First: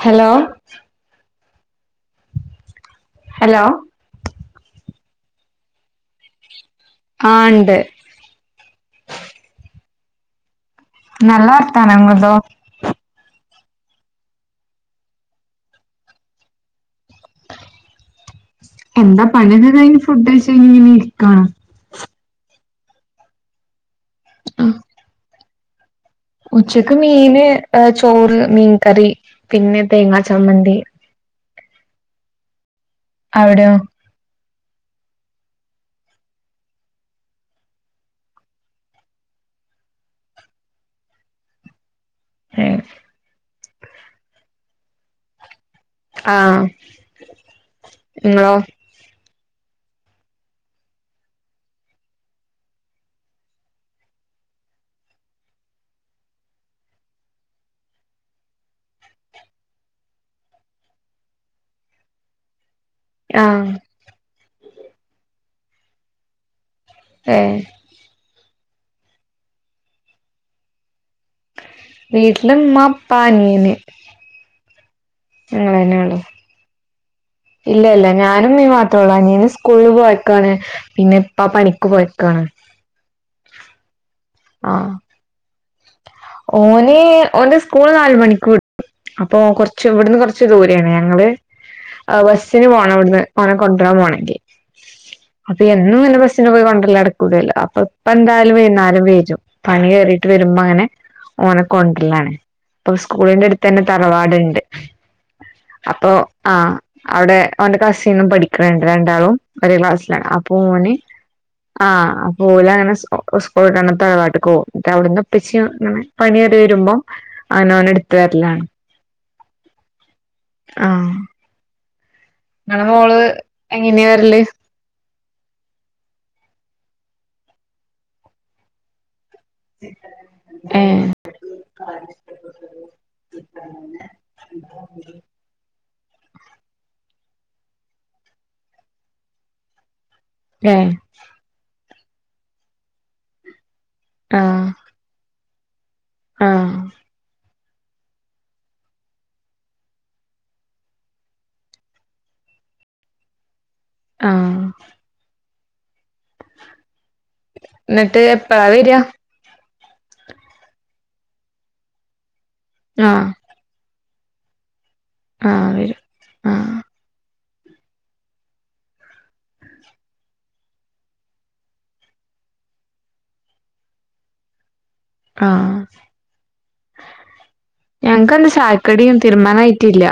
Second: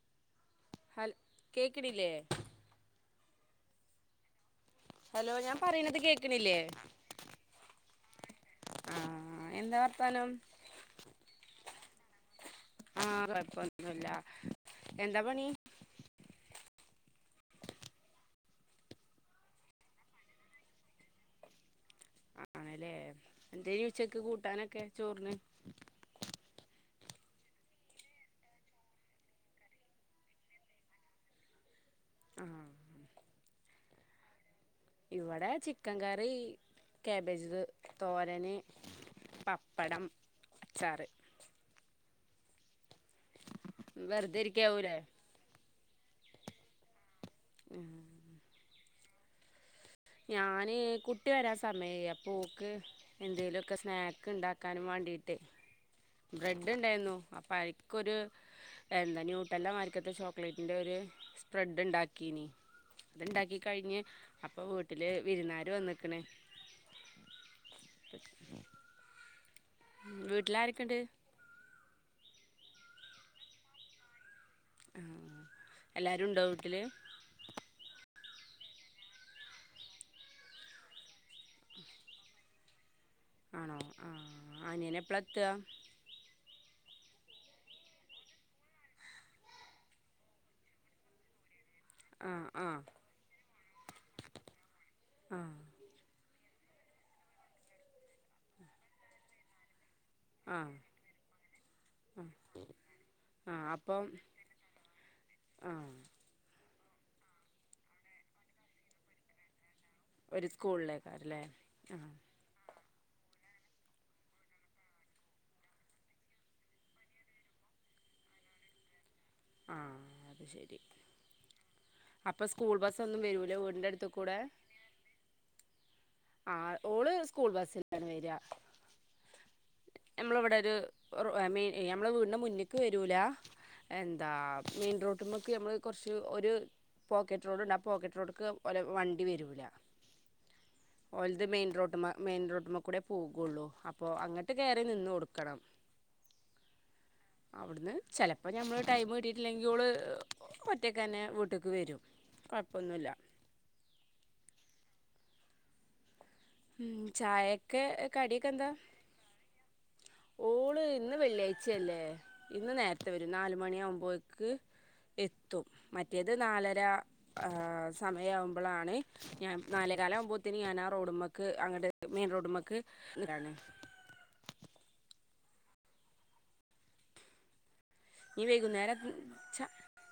Hello ഹൽ കേക്ക്ണില്ലേ hello hello ഞാൻ പറയ്ണത് കേക്കണില്ലേ ആഹ് ഇണ്ട് ആഹ് എന്താ വർത്താനം നല്ല വാർത്താനം ഇങ്ങളതോ ആഹ്‌ കൊഴപ്പൊന്നുല്ല എന്താ പണി എന്താ പണിയൊക്കെകയിഞ്ഞ് ഫുഡ് കയ്ച്ങ്ങനെ ഇരിക്കാണ് ആണല്ലേ എന്തയ്നി ഉച്ചക്ക് കൂട്ടാനൊക്കെ ചോറിന്? ഉച്ചക്ക് മീന് ചോറ് മീൻകറി പിന്നെ തേങ്ങാ ചമ്മന്തി ആഹ്‌ അവിടെയോ ഇവിടെ ചിക്കൻകറി കേബേജ്ജ് തോരന്, പപ്പടം, അച്ചാറ് ഏഹ് വെറുതെരിക്യാവുലെ ആഹ്‌ ഏഹ് ങ്ങളോ ഞാന് കുട്ടി വരാ സമയായി അപ്പോക്ക് എന്തേലൊക്കെ സ്നാക്ക് ണ്ടാക്കാനും വാണ്ടീട്ടേ ബ്രെഡ് ഉണ്ടായിരുന്നു അപ്പൊ അയ്ക്കൊരു എന്താ ന്യൂട്രല്ലമായിരിക്കത്ത ചോക്ലേറ്റിന്റെ ഒരു സ്പ്രെഡ്ണ്ടാക്കീനി അത്ണ്ടാക്കി ആഹ് കഴിഞ്ഞ് അപ്പൊ വീട്ടില് വിരുന്നാര് വന്ന്ക്ക്ണ് ഏഹ് [unintelligible] ഉം വീട്ടിലാരൊക്കേണ്ട് വീട്ടില് മ്മാ പ്പാ അനിയന് ആഹ്‌ ഞങ്ങൾ തന്നെ ഉള്ളു എല്ലാരുണ്ടോ വീട്ടില് ഇല്ല ഇല്ല ഞാനും മ്മീം മാത്ര ഒള്ളു അനിയന് സ്കൂളി പോയക്കാണ് പിന്നെ ഇപ്പാ പണിക്ക് പോയക്കാണ് ആണോ ആഹ്‌ ആഹ് ആനിയനപ്പളാ എത്താ ഓന് ഓന്റെ സ്കൂള് നാല് മണിക് വി അപ്പൊ കൊർച്ച് ഇവടന്ന് കൊർച്ച് ദൂരാണ് ഞങ്ങള് ആഹ് ആ ബസ്സിന് ആ പോണം വട്ന്ന് ഓനെ കൊണ്ട്രാൻ പോണങ്കി ആ അപ്പൊ എന്നുങ്ങനെ ബസ്സിന് പോയി കൊണ്ടരല് നടക്കൂലല്ലോ അപ്പൊപ്പന്തായാലും വരും പണി കേറി ട്ട് ആ വരുമ്പോ അങ്ങനെ ഓനെ കൊണ്ടരലാണ് അപ്പൊ ആ സ്കൂളിന്റെട്ത്തന്നെ അപ്പം തറവാട്ണ്ട് ആ അപ്പൊ ആഹ്‌ അവിടെ ഓന്റെ കസിന്നും പഠിക്കണുണ്ട് രണ്ടാളും ഒേരേ ക്ലാസ് ലാണ് ഒരു അപ്പൊ ഓന് സ്കൂളിലേക്കാരല്ലേ ആ ആഹ് അപ്പ ഓലങ്ങനെ സ്കൂ സ്കൂള്ട്ട് വന്നപ്പം തറവാട്ട്ക്ക്‌ പോവും ന്നട്ട് അവിടുന്ന് ഇപ്പച്ചി പണി കേറി വരുമ്പോ അങ്ങനെ ഓനെ ഇട്ത്ത് വരലാണ് ആഹ്‌ അത് ശരി ആഹ് അപ്പം സ്കൂൾ ഇങ്ങളെ മോള് ബസ്സൊന്നും വരൂലേ വീടിന്റെ അടുത്ത് എങ്ങനെയാ കൂടെ? വരല് ആഹ്‌ ഓള് സ്കൂൾ ബസിലാണ് വെര ഞമ്മളെ ഇവടൊരു ഏഹ് റോ മെയ് ഞമ്മളെ വീടിന്റെ മുന്ന്ക്ക് വരൂല എന്താ മെയിൻ റോട്ട്മ്മക്ക് ഞമ്മള് കൊർച്ച് ഒരു പോക്കറ്റ് റോഡ്ണ്ട് ആ പോക്കറ്റ് റോട്ട്ക്ക് ഓലെ വണ്ടി വരൂല ഏഹ് ഓൽത് മെയിൻ റോട്ട്മ്മ മെയിൻ റോട്ട്മ്മ കൂടെ പോകൊള്ളൂ അപ്പൊ അങ്ങട്ട് കേറി നിന്ന് കൊടുക്കണം ആഹ്‌ അവിടുന്ന് ചെലപ്പോ ഞമ്മള് ടൈം കിട്ടിയിട്ടില്ലെങ്കി ഒള് ഒറ്റക്കന്നെ വിട്ട് ക്ക് വരും കൊഴപ്പൊന്നുല്ല ആഹ്‌ ഉം ചായക്കെ എന്നിട്ട് എപ്പഴാ കടിയെക്കെന്താ? വരാ ഓള് ഇന്ന് വെള്ളിയാഴ്ചയല്ലേ ഇന്ന് നേരത്തെ ആഹ് വരും നാല് മണിയാകുമ്പയേക്ക് എത്തും ആഹ് വരും മറ്റേത് ആഹ് നാലര ആഹ് സമയാവുമ്പളാണ് ഞാൻ നാലേ കാലാവുമ്പോ ത്തിന് ഞാനാ റോഡ്മ്മക്ക് അങ്ങട്ട് മെയിൻ റോഡുമ്മക്ക് നിക്കാന് ആഹ് ഞങ്ങക്ക് ഇനി അന്ന് വൈകുന്നേരം ചായക്കടിയും ച്ച തീരുമാനായിട്ടില്ല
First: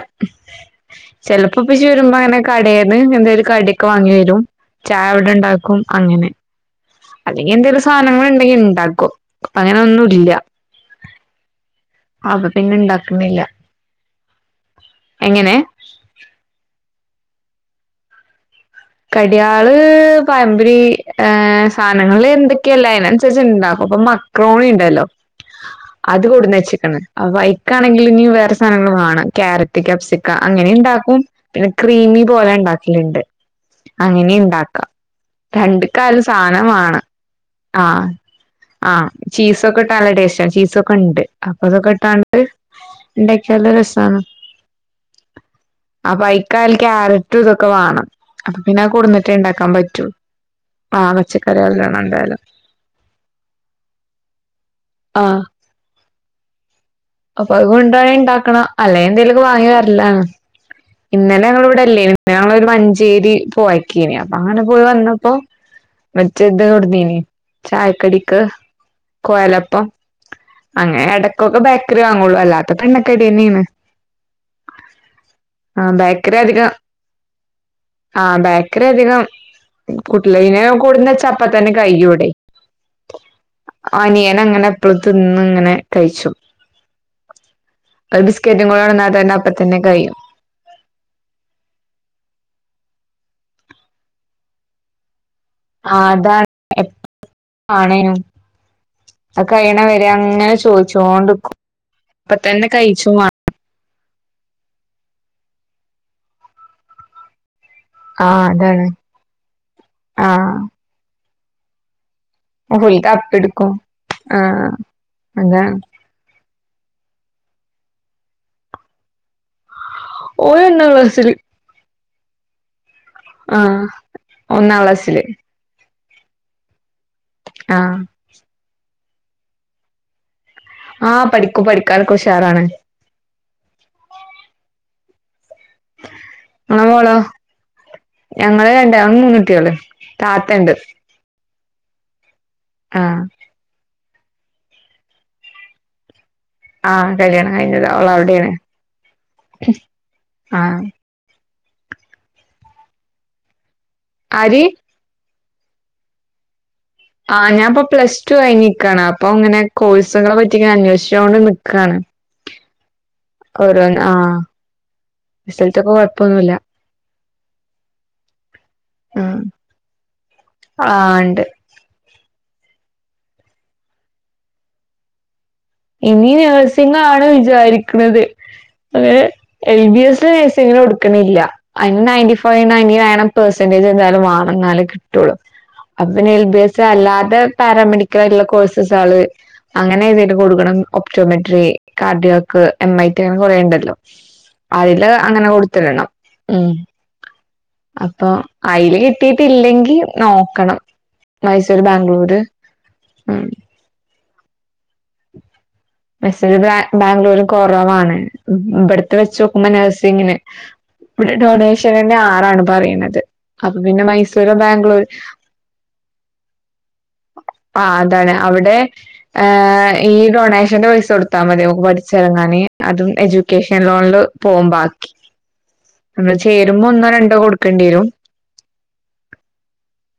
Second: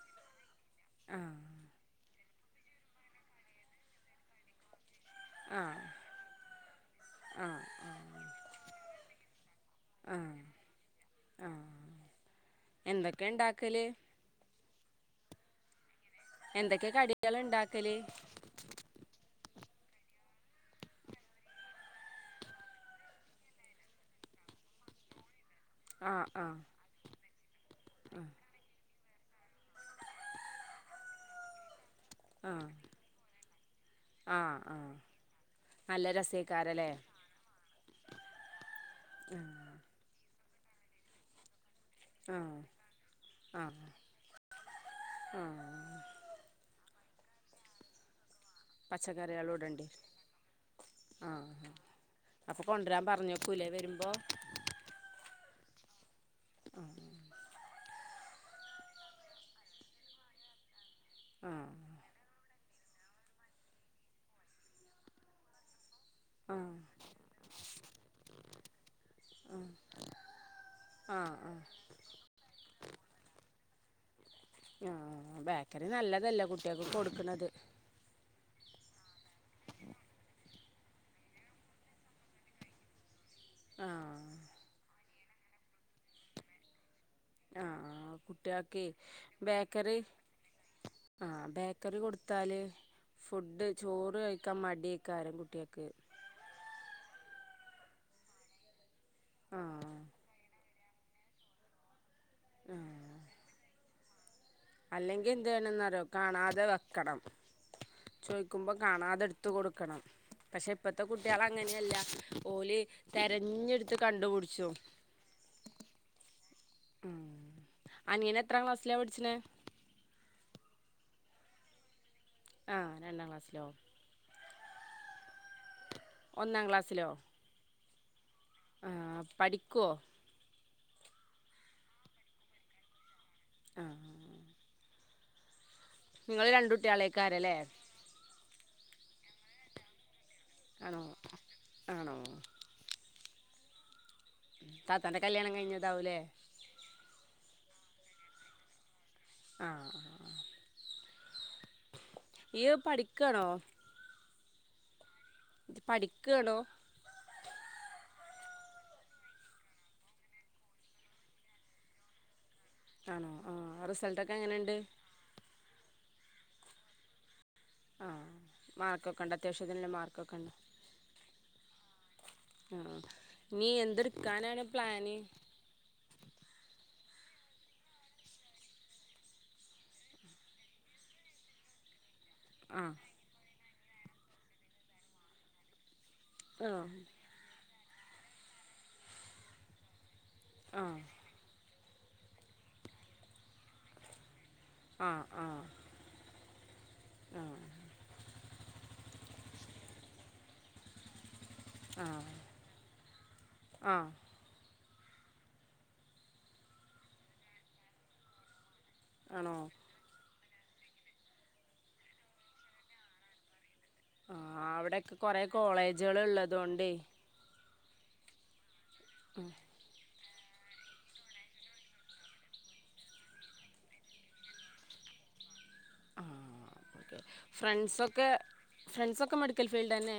ആ ചെല പ്പം ഇപ്പെച്ചി വരുമ്പോ അങ്ങനെ കടേന്ന് എന്തേലും ഒരു കടിയൊക്കെ വാങ്ങി വരും ചായ ഇവിടെ ആ ഇണ്ടാക്കും അങ്ങനെ ആ അല്ലെങ്കി എന്തേലും സാധനങ്ങള് ഇണ്ടെങ്കില് ഇണ്ടാക്കും ഇപ്പൊ ആ അങ്ങനൊന്നുംല്ല ആ അപ്പൊ പിന്നെ എന്തൊക്കെ ഇണ്ടാക്ണില്ല ഉണ്ടാക്കല് എങ്ങനെ? എന്തൊക്കെ കടികള ഇണ്ടാക്കല്? കടിയാള് പഴംപൊരി ഏഹ് സാധനങ്ങള് എന്തൊക്കെ ഇല്ലേ അയിനനുസരിച്ച് ഇണ്ടാക്കും ഇപ്പ മക്രോണിണ്ടല്ലോ ആ അത് ആ കൊട്ന്നച്ച്ക്ക്ണ് അപ്പൊ അയ്ക്കാണെങ്കില് ഇനിയും വേറെ സാധനങ്ങള് വേണം ക്യാരറ്റ്, ക്യാപ്സിക്ക, അങ്ങനെയും ഇണ്ടാക്കും പിന്നെ ക്രീമി പോലെ ആ ഇണ്ടാക്കല്ണ്ട് അങ്ങനിം ആ ആ ഇണ്ടാക്കാം നല്ല രണ്ട്ക്കായാലും സാധനം രസേക്കാരല്ലേ വാണം ആഹ് ആഹ് ചീസൊക്കെ ഇട്ട നല്ല ടേസ്റ്റ ചീസൊക്കെയിണ്ട് അപ്പൊ അതൊക്കെ ഇ [unintelligible] ആ ണ്ട് ആ ഇണ്ടാക്കിയാലും രസാണ് ആ അപ്പൈക്ക് കൽ ക്യാരറ്റ് ഇതൊക്കെ വേണം അപ്പൊ പിന്നെ അഹ് കൊട്ന്നിട്ടെ ഇണ്ടാക്കാൻ പച്ചക്കറികളോടുണ്ട് പറ്റൂ ആ പച്ചക്കറി നല്ലോണ ഇണ്ടായാലെ കൊണ്ട്രരാൻ പറഞ്ഞോക്കൂലേ വരുമ്പോ? ആഹ് ആഹ് അപ്പൊ അത് കൊണ്ടരാണി ഇണ്ടാക്കണം അല്ലേ എന്തേലൊക്കെ വാങ്ങി വരല്ലാണ് ഇന്നലെ ഞങ്ങള് ആഹ് ഇവടെ ഇല്ലേനി ഞങ്ങളൊരു മഞ്ചേരി പോയക്കേനി അപ്പൊ അങ്ങനെ പോയി വന്നപ്പോ മറ്റേ ഇത് ആഹ് കൊട്ന്നീനി ചായക്കടിക്ക് കൊഴലപ്പം അങ്ങനെ ആഹ് എടയ്ക്കൊക്കെ ആഹ് ബേക്കറി വാങ്ങുള്ളു അല്ലാത്തപ്പം എണ്ണക്കടി തന്നെയാണ് ആഹ് ആ ബേക്കറി നല്ലതല്ല കുട്ടിയക്ക് കൊടുക്ക്ണത് ആഹ് ബേക്കറി അധികം കൂട്ടില്ല അയ്ന് അഹ് കൊട്ന്ന് വെച്ചാ അപ്പത്തനെ കയ്യും ഇവടെ ആഹ് അനിയനങ്ങനെ എപ്പളും തിന്ന് ഇങ്ങനെ കഴിച്ചും ആഹ് ഒരു ബിസ്ക്കറ്റും കൂടെ കുട്ടിയാക്കെ കൊടന്നാ തന്നെ അപ്പ തന്നെ ബേക്കറി കഴിയും ആഹ് ബേക്കറി കൊടുത്താല് ഫുഡ് ചോറ് കഴിക്കാൻ മടിയക്കാരം കുട്ടിയക്ക് ആഹ് അതാണ് [unintelligible] ആഹ് അങ്ങനെ ചോദിച്ചണ്ട് നിക്കും അപ്പ തന്നെ ആഹ് കഴിച്ചു മാ അല്ലെങ്കിൽ എന്ത് ചെയ്യണോന്നറിയോ കാണാതെ വെക്കണം ആ ചോയിക്കുമ്പോ അതാണ് കാണാതെ എടുത്ത് കൊടുക്കണം ആ പക്ഷെ ഇപ്പത്തെ കുട്ടികൾ അങ്ങനെയല്ല ഓല് ഓൽക്ക് തിരഞ്ഞെടുത്ത് കണ്ടുപിടിച്ചും അത ആഹ് അനിയനെത്രാം ക്ലാസ്സിലാ പഠിച്ചണെ ഓന് ഒന്നാം ക്ലാസ്സില് ആഹ് രണ്ടാം ക്ലാ ആഹ് ഒന്നാം ക്ലാസ്സില് ഒന്നാം ക്ലാസ്സിലോ ആഹ് ആഹ് പഠിക്കോ ആഹ് പഠിക്കും പഠിക്കാൻഒക്കെ ഉഷാറാണ് ആഹ് ആഹ് നിങ്ങൾ രണ്ട് ഇങ്ങളെ മോളോ കുട്ടിളെയ്ക്കാരല്ലേ ഞങ്ങള് രണ്ടാവും മൂന്ന് കുട്ടികള് താത്തണ്ട് ആണോ ആണോ ആഹ് താത്താന്റെ കല്യാണം കഴിഞ്ഞതാവൂലേ ആഹ് കല്യാണം കഴിഞ്ഞത അവള അവിടെയാണ് ആഹ് ആഹ് ഇയ്യ്‌ പഠിക്കണോ ആര് ഇത് പഠിക്കാണോ ആഹ് ഞാൻപ്പൊ പ്ലസ് ടു കഴിഞ്ഞിക്കയാണ് അപ്പൊ ഇങ്ങനെ കോഴ്സുകളെ പറ്റി ഞാൻ അന്വേഷിച്ചോണ്ട് നിക്കാണ് ആണോ ഓരോ ആഹ് റിസൾട്ടൊക്കെ ആഹ് എങ്ങനെണ്ട് റിസൽറ്റൊക്കെ കൊഴപ്പൊന്നുമില്ല ആഹ് മാർക്കൊക്കെ ഉണ്ട് ആഹ് അത്യാവശ്യത്തിനുള്ള മാർക്കൊക്കെ ഉണ്ട് ആഹ് ഇണ്ട് ആഹ് നീ എന്തെടുക്കാനാണ് പ്ലാന് ഇനി നഴ്സിംഗ് ആണ് വിചാരിക്കുന്നത് അങ്ങനെ എൽ ബി എസ് നേഴ്‌സിങ്ങിന് കൊടുക്കണില്ല അതിന് നയൻറ്റിഫ് വ് ആഹ് നയന്റിണയൻ പെർസെന്റേജ് എന്താലും വാണം എന്നാലെ കിട്ടൂള്ളൂ അങ്ങന്നെ എൽ ബി എസ് ആഹ് അല്ലാതെ പാരാമെഡിക്കൽ ആയിട്ടുള്ള കോഴ്സസ് അവള് അങ്ങനെ എഴുതിയിട്ട് കൊടുക്കണം ആഹ് optometry cardiac M I T അങ്ങനെ കൊറേണ്ടല്ലോ അതില് ആഹ് അങ്ങനെ കൊടുത്തിടണം ഉം ആഹ് അപ്പൊ അതില് കിട്ടീട്ടില്ലെങ്കി നോക്കണം മൈസൂര് ആഹ് ബാംഗ്ലൂര് ഉം ആഹ് മൈസൂരും ബാ ബാംഗ്ലൂരും കുറവാണ് ഇവിടുത്തെ വെച്ച് ആണോ നോക്കുമ്പോ നഴ്സിങ്ങിന് ഇവിടെ ഡൊണേഷൻ തന്നെ ആറാണ് പറയുന്നത് അപ്പൊ പിന്നെ മൈ ആഹ് അവിടെയൊക്കെ കൊറേ കോളേജുകൾ ഉള്ളതുകൊണ്ടെ ആഹ് അതാണ് അവിടെ ഏഹ് ഈ ഡൊണേ പക്ഷന്റെ പൈസ കൊടുത്താൽ മതിക്ക് പഠിച്ചിറങ്ങാന് അതും എഡ്യൂക്കേഷൻ ലോണില് പോകും ബാക്കി നമ്മള് ആഹ് ചേരുമ്പോ ഒന്നോ ഓക്കെ രണ്ടോ കൊടുക്കേണ്ടി വരും ഫ്രണ്ട്സൊക്കെ ഫ്രണ്ട്സൊക്കെ മെഡിക്കൽ ഫീൽഡ് തന്നെ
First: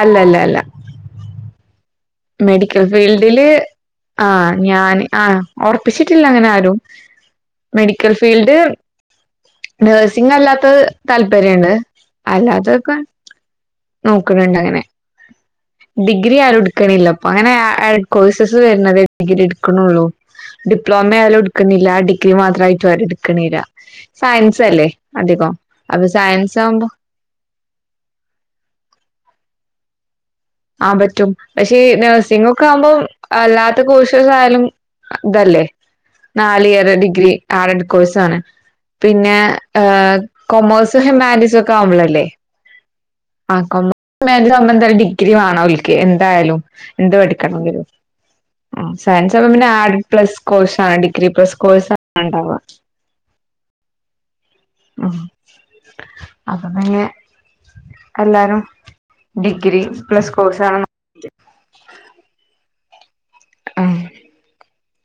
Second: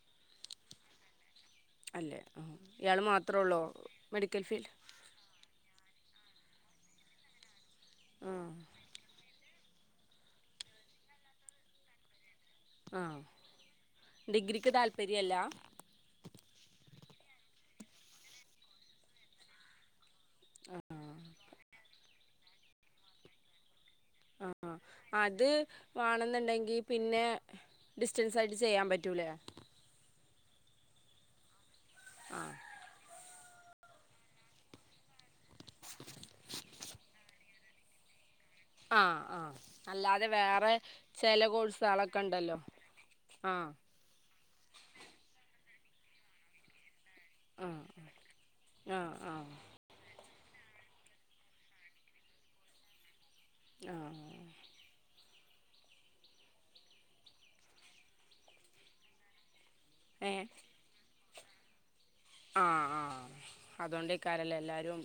അല്ല അല്ല അല്ല അല്ലേ ആ മെഡിക്കൽ ഇയാൾ മാത്രമേ ഫീൽഡില് ഉള്ളോ മെഡിക്കൽ ആഹ് ഫീൽഡ് ഞാന് ആഹ് ഉറപ്പിച്ചിട്ടില്ല അങ്ങനെ ആരും മെഡിക്കൽ ആ ഫീൽഡ് നഴ്സിംഗ അല്ലാത്ത താല്പര്യുണ്ട് അല്ലാ അതൊക്കെ ആ നോക്കണണ്ട് ഡിഗ്രിക്ക് അങ്ങനെ താല്പര്യമല്ല ഡിഗ്രി ആരും എടുക്കണില്ല അപ്പൊ അങ്ങനെ കോഴ്സസ് വരുന്നതേ ഡിഗ്രി എടുക്കണള്ളൂ ഡിപ്ലോമ ആയാലും എടുക്കണില്ല ഡിഗ്രി മാത്രമായിട്ട് ആരും എടുക്കണില്ല ആഹ് സയൻസ് അല്ലേ അഹ് അത് അധികം അപ്പൊ സയൻസ് വേണെന്നുണ്ടെങ്കി ആവുമ്പോ പിന്നെ ഡിസ്റ്റൻസ് ആയിട്ട് ചെയ്യാൻ പറ്റൂല്ലേ ആഹ് പറ്റും പക്ഷെ നഴ്സിംഗ ഒക്കെ ആകുമ്പോം അല്ലാത്ത കോഴ്സസ് ആയാലും ഇതല്ലേ നാല് ഇയർ ഡിഗ്രി ആടഡ് കോഴ്സാണ് ആ പിന്നെ ആ ഏഹ് അല്ലാതെ വേറെ കൊമേഴ്സും ചില ഹ്യുമാനിറ്റീസ് ഒക്കെ കോഴ്സുകളൊക്കെ ആവുമ്പളല്ലേ ഉണ്ടല്ലോ ആ ആഹ് കോമേഴ്‌സ് [inaudible] ഡിഗ്രി വേണ അവൾക്ക് എന്തായാലും എന്ത് ആ പഠ [inaudible] ആഹ് ആ ആ സയൻസ് പിന്നെ ആഡ് പ്ലസ് കോഴ്സ് ആണ് ഡിഗ്രി പ്ലസ് കോഴ്സ് ആണ ഉണ്ടാവുക ആഹ് ആഹ് അപ്പൊ പിന്നെ എല്ലാരും ഡിഗ്രി പ്ലസ് ഏഹ് കോഴ്സ് ആണ് ആഹ ആഹ് ആഹ് അതുകൊണ്ട് ഇക്കാരല്ലേ എല്ലാരും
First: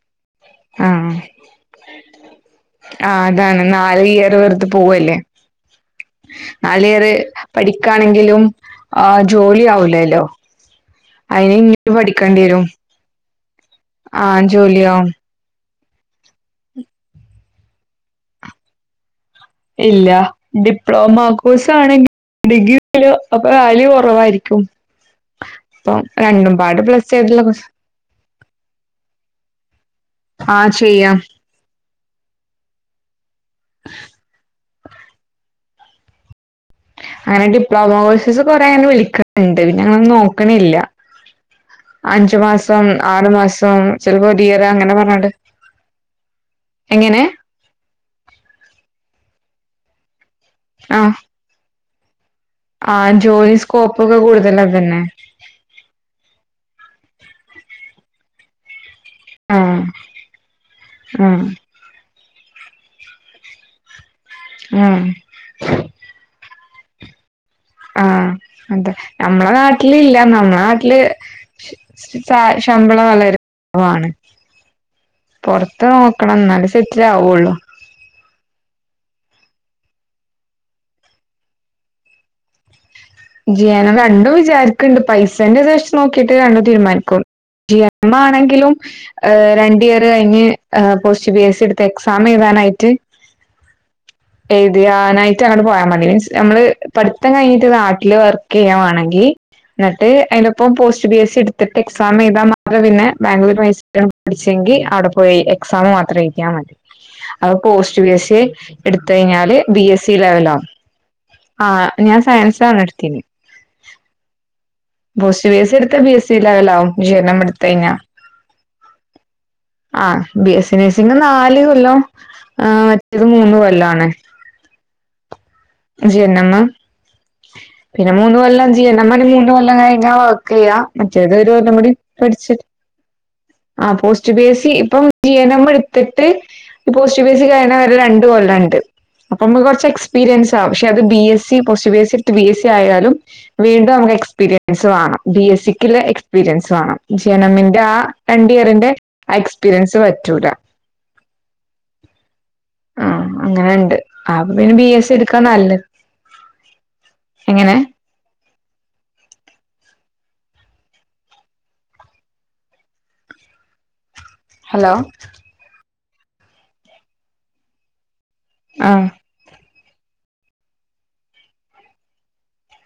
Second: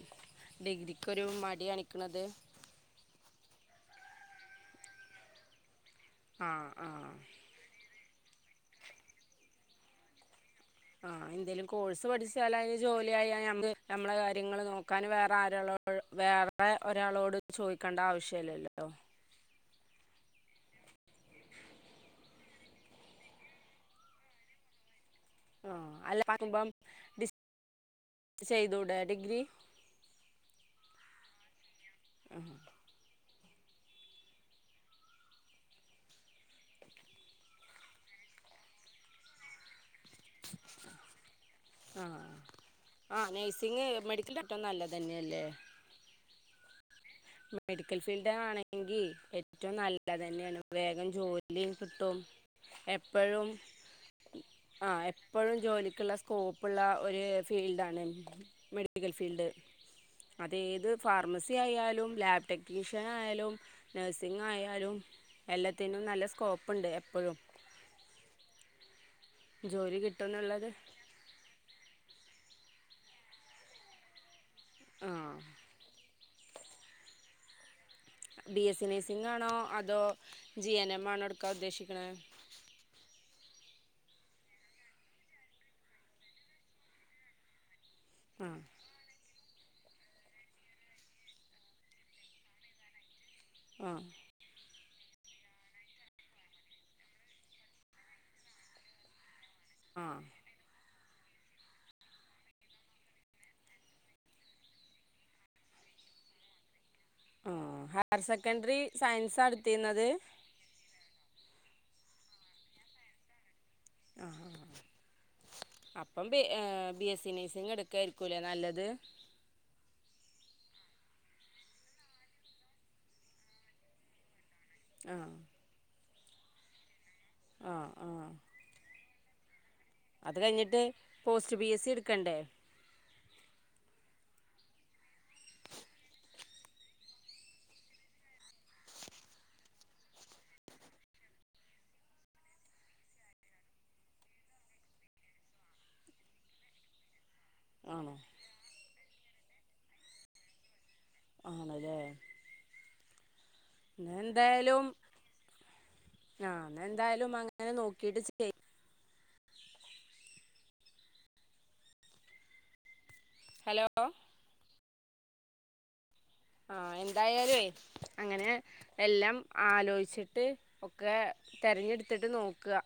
ആഹ് ഡിഗ്രക്കൊരു മടികാണിക്കണന്നത് ആഹ് അതാണ് നാല് ഇയർ വെറത്ത് പോവല്ലേ ആ ആ നല് ഇയർ പഠിക്കാണെങ്കിലും ആഹ് ജോലിആവൂലല്ലോ ആഹ് എന്തേലും കോഴ്സ് പഠിച്ചാല വരും ജോലിയായക്ക് നമ്മളെ ആഹ് കാര്യങ്ങൾ നോക്കാൻ ജോലിയാവും വേ ആരാളോ വേറെ ഒരാളോട് ചോദിക്കേണ്ട ആവശ്യല്ലല്ലോ ഇല്ല ഡിപ്ലോമ കോഴ്സാണെങ്കിൽ ഡിഗ്രി [inaudible] അപ്പൊ വാല്യ കുറവായിരിക്കും ആഹ്‌ അപ്പം രണ്ടും അല്ലപ്പം പാട് പ്ലസ് ചെയ്തിട്ടുള്ള കോഴ്സ് [inaudible] ചെയ്തൂടെ ഡിഗ്രി ആഹ്‌ ചെയ്യാം ആഹ്‌ [inaudible] [inaudible] അങ്ങനെ ഡിപ്ലോമ കോഴ്സസ് കൊറെ അങ്ങനെ വിളിക്കുന്നുണ്ട് പിന്നെ ഞങ്ങള് നോക്കണില്ല ആ അഞ്ചു മാസം ആ ആറു മാസം നേഴ്സിംഗ് ചിലപ്പോ മെഡിക്കൽ ഒരു ഏറ്റവും ഇയർ അങ്ങനെ നല്ലത് പറഞ്ഞണ്ട് തന്നെയല്ലേ എങ്ങനെ മെഡിക്കൽ ഫീൽഡ ആണെങ്കിൽ ഏറ്റവും നല്ല തന്നെയാണ് വേഗം ആഹ് ജോലി ലൻ കിട്ടും ആഹ് എപ്പോഴും ജോലി സ്കോപ്പ് ഒക്കെ കൂടുതൽ അതന്നെ ആഹ്‌ എപ്പോഴും ജോലിക്കുള്ള സ്കോപ്പുള്ള ഒരു ഫീൽഡാ ണ് മെഡി മെഡിക്കൽ ഫീൽഡ് ആഹ് അതേഏത് ആഹ് ഫാർമസി ആയാലും ലാബ് ടെക്നീഷ്യൻ ആയാലും നഴ്സിംഗ ആയാലും ആഹ് എല്ലാത്തിനും നല്ല സ്കോപ്പ്ണ്ട് എപ്പഴും ആഹ്‌ അതെ നമ്മളെ നാട്ടില ജോലി ഇല്ല നമ്മളെ കിട്ടുമെന്നുള്ളത് നാട്ടില് ശമ്പളം വളരെ കുറവാണ് ആഹ്‌ പുറത്ത് നോക്കണം എന്നാല് സെറ്റിൽ ആവുള്ളൂ ബി എസ് സി നേഴ്സിംഗാണോ അതോ ജി എൻ എം ആണോ എടുക്കാ ഉദ്ദേശിക്കു ന്നദ്‌ ജി എൻ എം രണ്ടോ വിചാരിക്കുന്നുണ്ട് പൈസേന്റെ വച്ച് നോക്കിയിട്ട് രണ്ടോ തീരുമാനിക്കുള്ളു ടി എം ആ ആണെങ്കിലും രണ്ട് ഇയർ കഴിഞ്ഞ് പോസ്റ്റ് ബി എസ് സി എടുത്ത എക്സാം എഴുതാനായിട്ട് ആഹ്‌ എഴുതിനായിട്ട് അങ്ങട്ട് പോയാ മതി മീൻസ് നമ്മള് പഠിത്തം കഴിഞ്ഞട്ട് വിട്ടില് വർക്ക് ചെയ്യ വാണെങ്കിൽ ആ എന്നിട്ട് അയ് ഇപ്പം പോസ്റ്റ് ബി എസ് സി എടുത്തിട്ട് എക്സാംഴ്താ മാത്ര പിന്ന ബാംഗ്ലൂർ പഠിച്ചെങ്കിൽ അവിടെ പോയി എക്സാം മാത്രം എഴുതിയാ മതി അപ്പൊ ആ post B higher S C secondary എടുത്ത സയൻസാ കഴിഞ്ഞാല് ബി എസ് എടുത്തിരുന്നത് സി ലെവല ആഹ്‌ ഞാൻ സയൻസാണ് എടുത്തിനി ആഹ്‌ ആഹ് ആഹ്‌ എടുത്ത ബി എസ് അപ്പം സി ലെവലാവും ബി എസ്സി വിശീലനം എടുത്ത് നഴ്സിങ് കഴിഞ്ഞാ എടുക്കായിരിക്കൂല്ലേ നല്ലത് ആ ഹ്‌ ബി എസ് സി നേഴ്സിംഗ് നാല് കൊല്ലം ആ മറ്റേത് മൂന്ന് കൊല്ലം ആണ് ആഹ്‌ ജി എൻ എം ആഹ് പിന്നെ ആഹ് മൂന്ന് കൊല്ലം ജി എൻ എം ന് മൂന്ന് കൊല്ലം ആയി അത് ഞാൻവർക്ക് ചെയ്യ കഴിഞ്ഞിട്ട് മറ്റേത് ഒരു പോസ്റ്റ് പി കൊല്ലം എസ് സി കൂടി എടുക്കണ്ടേ പഠിച്ച് [inaudible] ആ പോസ്റ്റ് ബി എസ് ഇപ്പം ജി എൻ എം എടുത്തിട്ട് ഈ പോസ്റ്റഫേസിയ വരെ രണ്ട് കൊല്ലം ഉണ്ട് അപ്പൊ നമ്മ കുറ എക്സ്പീരിയൻസ് പക്ഷെ അത് B S C post B S C B S C ആയാലും വീണ്ടും നമുക്ക് എക്സ്പീരിയൻസ് വേണം ബി എസ് സക്ക്ല് എക്സ്പീരിയൻസ് വേണം ജി എൻ എം ആ ആണോ രണ്ട് ഇയറിന്റെ എക്സ്പീരിയൻസ് പറ്റൂല ആണല്ലെ ആ അങ്ങനെണ്ട് അപ്പ പിന്നെ ബി എസ് സിഎടു ആന്നഎന്തായാലും അങ്ങനെ എങ്ങനെ നോക്കിട്ട് ചെയ് ഹലോ ഹലോ ആഹ് എന്തായാലുംഏ അങ്ങനെ ആ എല്ലാം ആലോചിച്ചിട്ട് ഒക്കെ തിരഞ്ഞെടുത്തിട്ട് നോക്ക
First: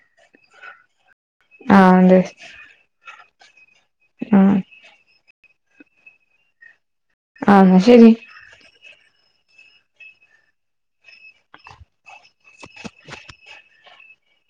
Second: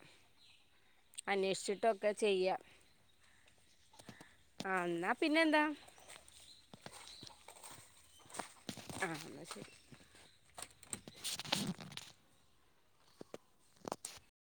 ആ അന്വേഷിച്ചിട്ടൊക്കെ അതെ ചെയ്യാ ഉം ആ എന്നാപിന്നെ എന്താ ആഹ് എന്ന ശരി ആ എന്നാ ശരി